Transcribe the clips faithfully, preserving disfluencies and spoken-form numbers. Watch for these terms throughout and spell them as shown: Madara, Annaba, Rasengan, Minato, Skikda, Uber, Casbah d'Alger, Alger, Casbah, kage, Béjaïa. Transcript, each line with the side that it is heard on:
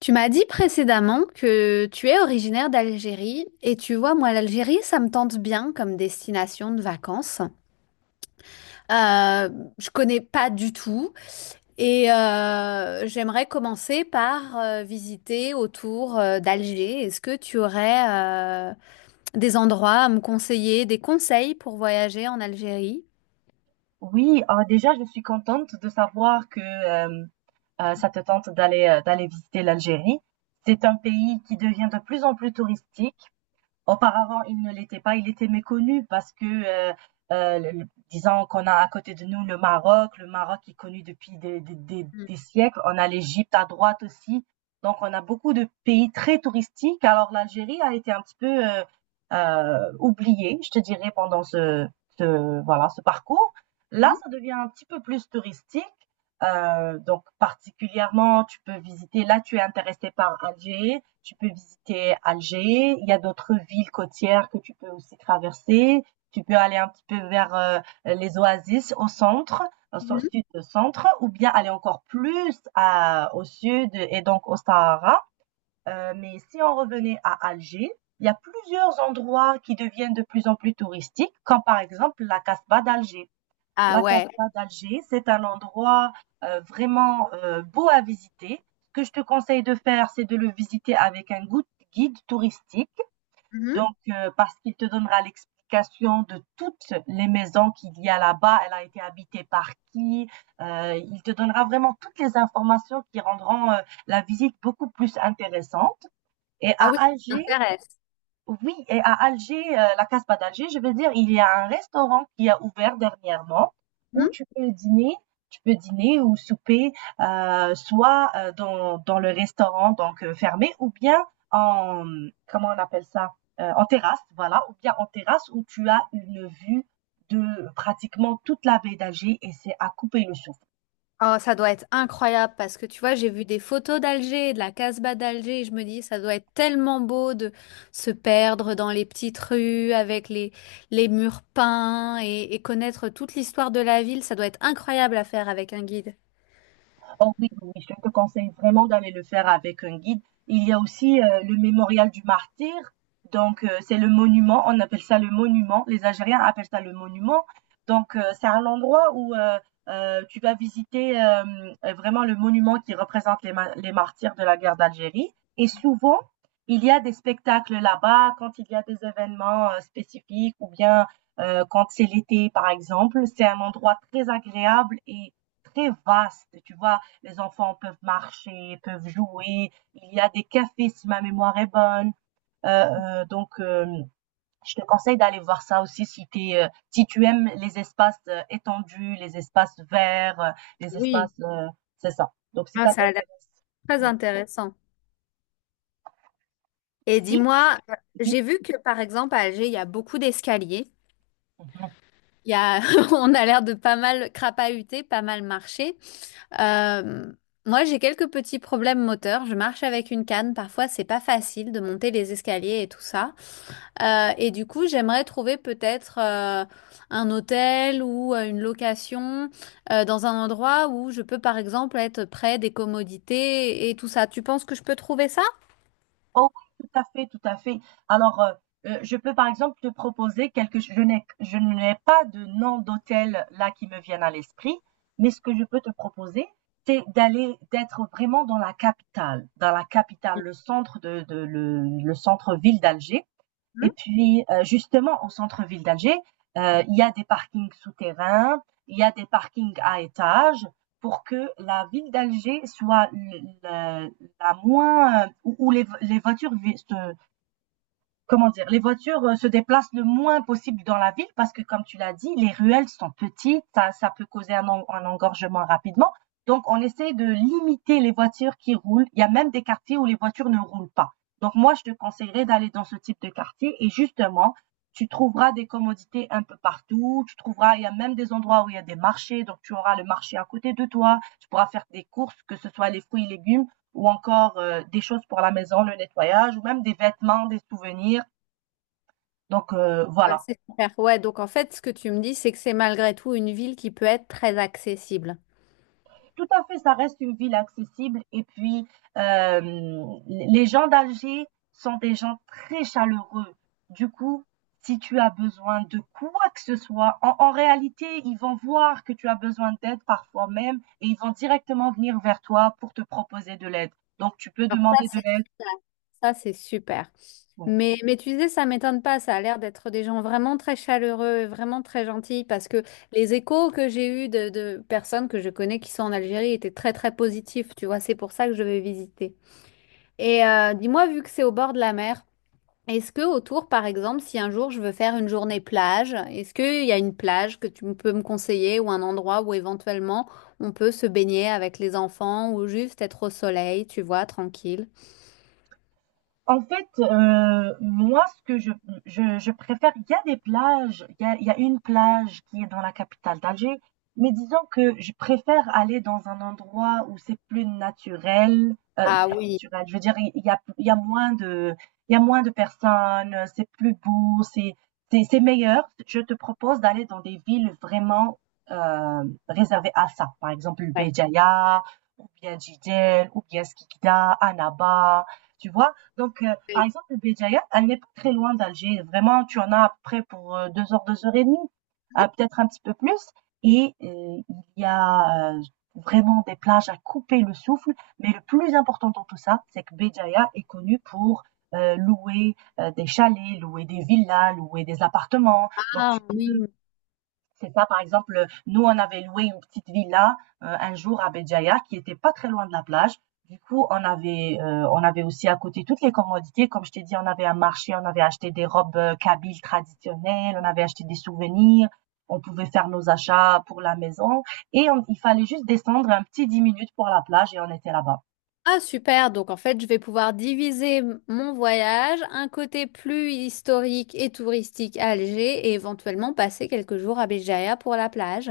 left: Tu m'as dit précédemment que tu es originaire d'Algérie et tu vois, moi, l'Algérie, ça me tente bien comme destination de vacances. Euh, je connais pas du tout et euh, j'aimerais commencer par euh, visiter autour euh, d'Alger. Est-ce que tu aurais euh, des endroits à me conseiller, des conseils pour voyager en Algérie?
right: Oui, ah, déjà, je suis contente de savoir que euh, euh, ça te tente d'aller euh, d'aller visiter l'Algérie. C'est un pays qui devient de plus en plus touristique. Auparavant, il ne l'était pas. Il était méconnu parce que, euh, euh, le- le- disons qu'on a à côté de nous le Maroc, le Maroc qui est connu depuis des, des- des-
left: Mhm.
right: des siècles. On a l'Égypte à droite aussi. Donc, on a beaucoup de pays très touristiques. Alors, l'Algérie a été un petit peu euh, euh, oubliée, je te dirais, pendant ce, ce- voilà, ce parcours. Là, ça devient un petit peu plus touristique. Euh, donc particulièrement, tu peux visiter, là tu es intéressé par Alger, tu peux visiter Alger, il y a d'autres villes côtières que tu peux aussi traverser, tu peux aller un petit peu vers euh, les oasis au centre, au so-
left: Mhm.
right: sud-centre, ou bien aller encore plus à- au sud et donc au Sahara. Euh, mais si on revenait à Alger, il y a plusieurs endroits qui deviennent de plus en plus touristiques, comme par exemple la Casbah d'Alger.
left: Ah
right: La
left: ouais.
right: Casbah d'Alger, c'est un endroit euh, vraiment euh, beau à visiter. Ce que je te conseille de faire, c'est de le visiter avec un gou- guide touristique,
left: Mhm.
right: donc euh, parce qu'il te donnera l'explication de toutes les maisons qu'il y a là-bas, elle a été habitée par qui. Euh, il te donnera vraiment toutes les informations qui rendront euh, la visite beaucoup plus intéressante. Et
left: Ah oui,
right: à
left: ça
right: Alger,
left: m'intéresse.
right: oui, et à Alger, heu, la Casbah d'Alger, je veux dire, il y a un restaurant qui a ouvert dernièrement où tu peux dîner, tu peux dîner ou souper, heu, soit, heu, dans dans le restaurant donc heu, fermé ou bien en, mmh, comment on appelle ça? Heu, en terrasse, voilà, ou bien en terrasse où tu as une vue de pratiquement toute la baie d'Alger et c'est à couper le souffle.
left: Oh, ça doit être incroyable parce que tu vois, j'ai vu des photos d'Alger, de la Casbah d'Alger, et je me dis, ça doit être tellement beau de se perdre dans les petites rues avec les, les murs peints et, et connaître toute l'histoire de la ville. Ça doit être incroyable à faire avec un guide.
right: Oh oui, oui, oui, je te conseille vraiment d'aller le faire avec un guide. Il y a aussi euh, le mémorial du martyr. Donc, euh, c'est le monument. On appelle ça le monument. Les Algériens appellent ça le monument. Donc, euh, c'est un endroit où euh, euh, tu vas visiter euh, euh, vraiment le monument qui représente les, ma- les martyrs de la guerre d'Algérie. Et souvent, il y a des spectacles là-bas quand il y a des événements euh, spécifiques ou bien euh, quand c'est l'été, par exemple. C'est un endroit très agréable et très vaste, tu vois. Les enfants peuvent marcher, peuvent jouer. Il y a des cafés si ma mémoire est bonne. Euh, euh, donc, euh, je te conseille d'aller voir ça aussi si, t'es, euh, si tu aimes les espaces euh, étendus, les espaces verts, euh, les
left: Oui.
right: espaces... euh, C'est ça. Donc, si
left: Ah,
right: ça
left: ça a l'air
right: t'intéresse.
left: très
right: Oui.
left: intéressant. Et
right: Si,
left: dis-moi,
right: oui.
left: j'ai vu que par exemple à Alger, il y a beaucoup d'escaliers.
right: Mhm.
left: Il y a, on a l'air de pas mal crapahuter, pas mal marcher. Euh, Moi, j'ai quelques petits problèmes moteurs. Je marche avec une canne. Parfois, c'est pas facile de monter les escaliers et tout ça. Euh, et du coup, j'aimerais trouver peut-être euh, un hôtel ou euh, une location euh, dans un endroit où je peux, par exemple, être près des commodités et tout ça. Tu penses que je peux trouver ça?
right: Oh oui, tout à fait, tout à fait. Alors, euh, euh, je peux par exemple te proposer quelque chose. Je n'ai, je n'ai pas de nom d'hôtel là qui me viennent à l'esprit, mais ce que je peux te proposer, c'est d'aller, d'être vraiment dans la capitale, dans la capitale, le centre de, de- le, le centre-ville d'Alger. Et puis, euh, justement, au centre-ville d'Alger, euh, il y a des parkings souterrains, il y a des parkings à étages pour que la ville d'Alger soit l- la, la moins, euh, où, où les, les voitures vi- se, comment dire, les voitures euh, se déplacent le moins possible dans la ville parce que, comme tu l'as dit, les ruelles sont petites, ça, ça peut causer un, en- un engorgement rapidement. Donc, on essaie de limiter les voitures qui roulent. Il y a même des quartiers où les voitures ne roulent pas. Donc, moi, je te conseillerais d'aller dans ce type de quartier et justement, tu trouveras des commodités un peu partout. Tu trouveras, il y a même des endroits où il y a des marchés. Donc, tu auras le marché à côté de toi. Tu pourras faire des courses, que ce soit les fruits et légumes ou encore euh, des choses pour la maison, le nettoyage, ou même des vêtements, des souvenirs. Donc euh,
left: Bah,
right: voilà.
left: c'est super. Ouais, donc en fait, ce que tu me dis, c'est que c'est malgré tout une ville qui peut être très accessible.
right: Tout à fait, ça reste une ville accessible. Et puis, euh, les gens d'Alger sont des gens très chaleureux. Du coup, si tu as besoin de quoi que ce soit, en, en réalité, ils vont voir que tu as besoin d'aide parfois même et ils vont directement venir vers toi pour te proposer de l'aide. Donc, tu peux
left: Alors ça,
right: demander de
left: c'est
right: l'aide.
left: ça, c'est super.
right: Oui.
left: Mais, mais tu disais, ça m'étonne pas, ça a l'air d'être des gens vraiment très chaleureux, vraiment très gentils, parce que les échos que j'ai eus de, de personnes que je connais qui sont en Algérie étaient très très positifs, tu vois, c'est pour ça que je vais visiter. Et euh, dis-moi, vu que c'est au bord de la mer, est-ce que autour, par exemple, si un jour je veux faire une journée plage, est-ce qu'il y a une plage que tu peux me conseiller ou un endroit où éventuellement on peut se baigner avec les enfants ou juste être au soleil, tu vois, tranquille?
right: En fait, heu, moi, ce que je je je préfère, il y a des plages, il y a il y a une plage qui est dans la capitale d'Alger, mais disons que je préfère aller dans un endroit où c'est plus naturel, heu,
left: Ah
right: plus
left: oui.
right: naturel, je veux dire, il il y a il y a moins de, il y a moins de personnes, c'est plus beau, c'est c'est c'est meilleur. Je te propose d'aller dans des villes vraiment, heu, réservées à ça. Par exemple,
left: Ouais.
right: Béjaïa ou bien Jidel ou bien Skikda, Annaba, tu vois? Donc, euh, Par exemple, Béjaïa, elle n'est pas très loin d'Alger. Vraiment, tu en as à peu près pour euh, deux heures, deux heures et demie, ah, peut-être un petit peu plus. Et euh, il y a euh, vraiment des plages à couper le souffle. Mais le plus important dans tout ça, c'est que Béjaïa est connue pour euh, louer euh, des chalets, louer des villas, louer des appartements. Donc,
left: Ah
right: tu
left: oui.
right: C'est ça, par exemple, nous, on avait loué une petite villa euh, un jour à Béjaïa qui était pas très loin de la plage. Du coup, on avait, euh, on avait aussi à côté toutes les commodités. Comme je t'ai dit, on avait un marché, on avait acheté des robes euh, kabyles traditionnelles, on avait acheté des souvenirs, on pouvait faire nos achats pour la maison. Et on- il fallait juste descendre un petit dix minutes pour la plage et on était là-bas.
left: Ah super, donc en fait je vais pouvoir diviser m- mon voyage, un côté plus historique et touristique à Alger et éventuellement passer quelques jours à Béjaïa pour la plage.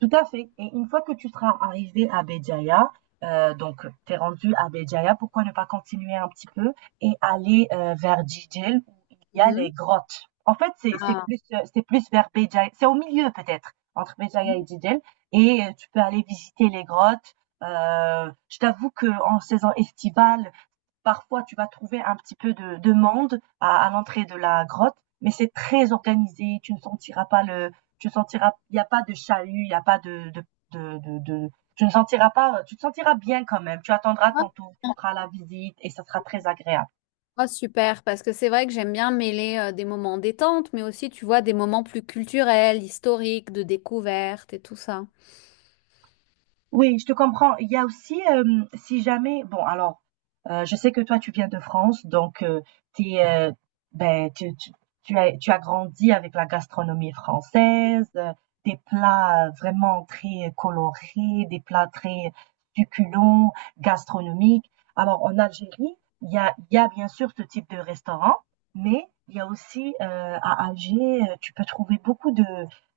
right: Tout à fait. Et une fois que tu seras arrivé à Béjaïa, euh, donc t'es rendu à Béjaïa, pourquoi ne pas continuer un petit peu et aller euh, vers Djidjel où il y a
left: Mhm.
right: les grottes. En fait, c'est c'est
left: Ah.
right: plus euh, c'est plus vers Béjaïa, c'est au milieu peut-être entre Béjaïa et Djidjel et euh, tu peux aller visiter les grottes. Euh, je t'avoue que en saison estivale, parfois, tu vas trouver un petit peu de, de monde à, à l'entrée de la grotte, mais c'est très organisé. Tu ne sentiras pas le, tu ne sentiras, Il n'y a pas de chahut, il n'y a pas de, de, de, de, de- tu ne sentiras pas, tu te sentiras bien quand même. Tu attendras ton tour, tu feras la visite et ça sera très agréable.
left: Ah, super, parce que c'est vrai que j'aime bien mêler euh, des moments détente, mais aussi tu vois des moments plus culturels, historiques, de découverte et tout ça.
right: Oui, je te comprends. Il y a aussi, hem, si jamais bon alors, heu, je sais que toi tu viens de France donc heu, tu es, heu, tu tu tu as, tu as grandi avec la gastronomie française, heu, des plats, heu, vraiment très colorés, des plats très succulents, gastronomiques. Alors en Algérie, il y a il y a bien sûr ce type de restaurant, mais il y a aussi, heu, à Alger, heu, tu peux trouver beaucoup de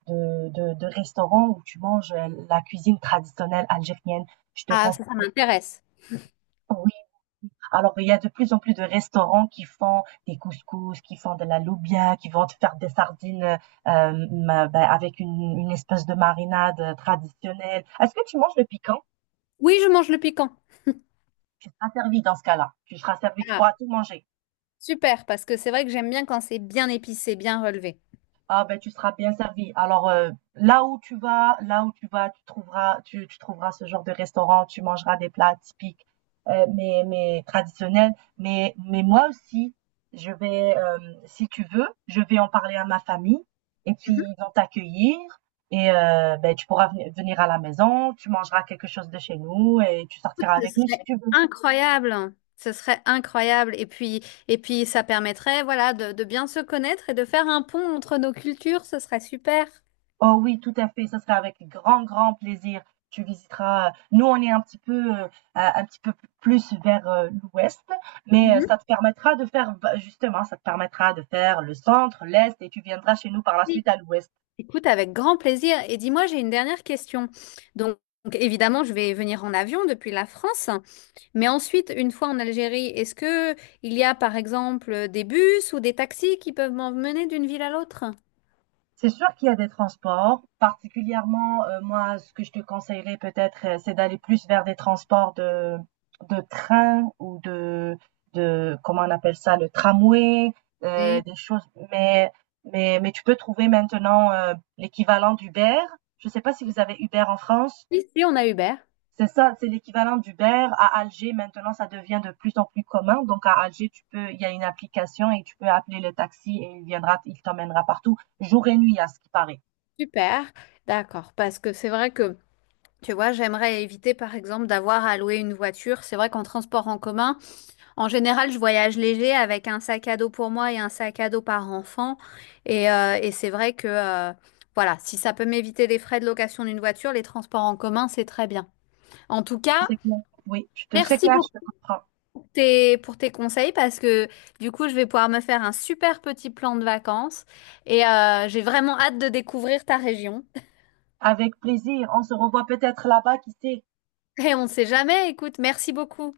right: de, de, de restaurants où tu manges euh, la cuisine traditionnelle algérienne. Je te
left: Ah
right: conseille.
left: ça, ça m'intéresse.
right: Oui. Alors, il y a de plus en plus de restaurants qui font des couscous, qui font de la loubia, qui vont te faire des sardines euh, ma- ben, avec une, une espèce de marinade euh, traditionnelle. Est-ce que tu manges le piquant?
left: Oui, je mange le piquant.
right: Tu seras servi dans ce cas-là. Tu seras servi, tu
left: Ah,
right: pourras tout manger.
left: super, parce que c'est vrai que j'aime bien quand c'est bien épicé, bien relevé.
right: Ah ben tu seras bien servi. Alors euh, là où tu vas, là où tu vas, tu trouveras, tu, tu trouveras ce genre de restaurant, tu mangeras des plats typiques, euh, mais, mais traditionnels. Mais, mais moi aussi, je vais, euh, si tu veux, je vais en parler à ma famille et puis ils vont t'accueillir et euh, ben, tu pourras venir venir à la maison, tu mangeras quelque chose de chez nous et tu sortiras
left: Ce
right: avec nous si
left: serait
right: tu veux.
left: incroyable, hein. Ce serait incroyable. Et puis, et puis ça permettrait, voilà, de, de bien se connaître et de faire un pont entre nos cultures. Ce serait super.
right: Oh oui, tout à fait, ça sera avec grand, grand plaisir. Tu visiteras, euh, nous on est un petit peu, heu, un un petit peu plus vers, heu, l'ouest, mais heu,
left: Mhm.
right: ça te permettra de faire, bah, justement, ça te permettra de faire le centre, l'est et tu viendras chez nous par la
left: Oui.
right: suite à l'ouest.
left: Écoute, avec grand plaisir. Et dis-moi, j'ai une dernière question. Donc, donc, évidemment, je vais venir en avion depuis la France. Mais ensuite, une fois en Algérie, est-ce que il y a, par exemple, des bus ou des taxis qui peuvent m'emmener d'une ville à l'autre?
right: C'est sûr qu'il y a des transports. Particulièrement, heu, moi, ce que je te conseillerais peut-être, heu, c'est d'aller plus vers des transports de de train ou de de, comment on appelle ça? Le tramway, heu,
left: Oui.
right: des choses mais mais mais tu peux trouver maintenant, heu, l'équivalent d'Uber. Je ne sais pas si vous avez Uber en France?
left: Ici, on a Uber.
right: C'est ça, c'est l'équivalent d'Uber. À Alger, maintenant, ça devient de plus en plus commun. Donc à Alger, tu peux il y a une application et tu peux appeler le taxi et il viendra, il t'emmènera partout, jour et nuit à ce qui paraît.
left: Super. D'accord. Parce que c'est vrai que tu vois, j'aimerais éviter par exemple d'avoir à louer une voiture. C'est vrai qu'en transport en commun, en général, je voyage léger avec un sac à dos pour moi et un sac à dos par enfant. Et, euh, et c'est vrai que euh, voilà, si ça peut m'éviter les frais de location d'une voiture, les transports en commun, c'est très bien. En tout cas,
right: C'est clair. Oui, je te c'est
left: merci
right: clair,
left: pour
right: je te comprends.
left: tes, pour tes conseils parce que du coup, je vais pouvoir me faire un super petit plan de vacances et euh, j'ai vraiment hâte de découvrir ta région.
right: Avec plaisir. On se revoit peut-être là-bas, qui sait?
left: Et on ne sait jamais, écoute, merci beaucoup.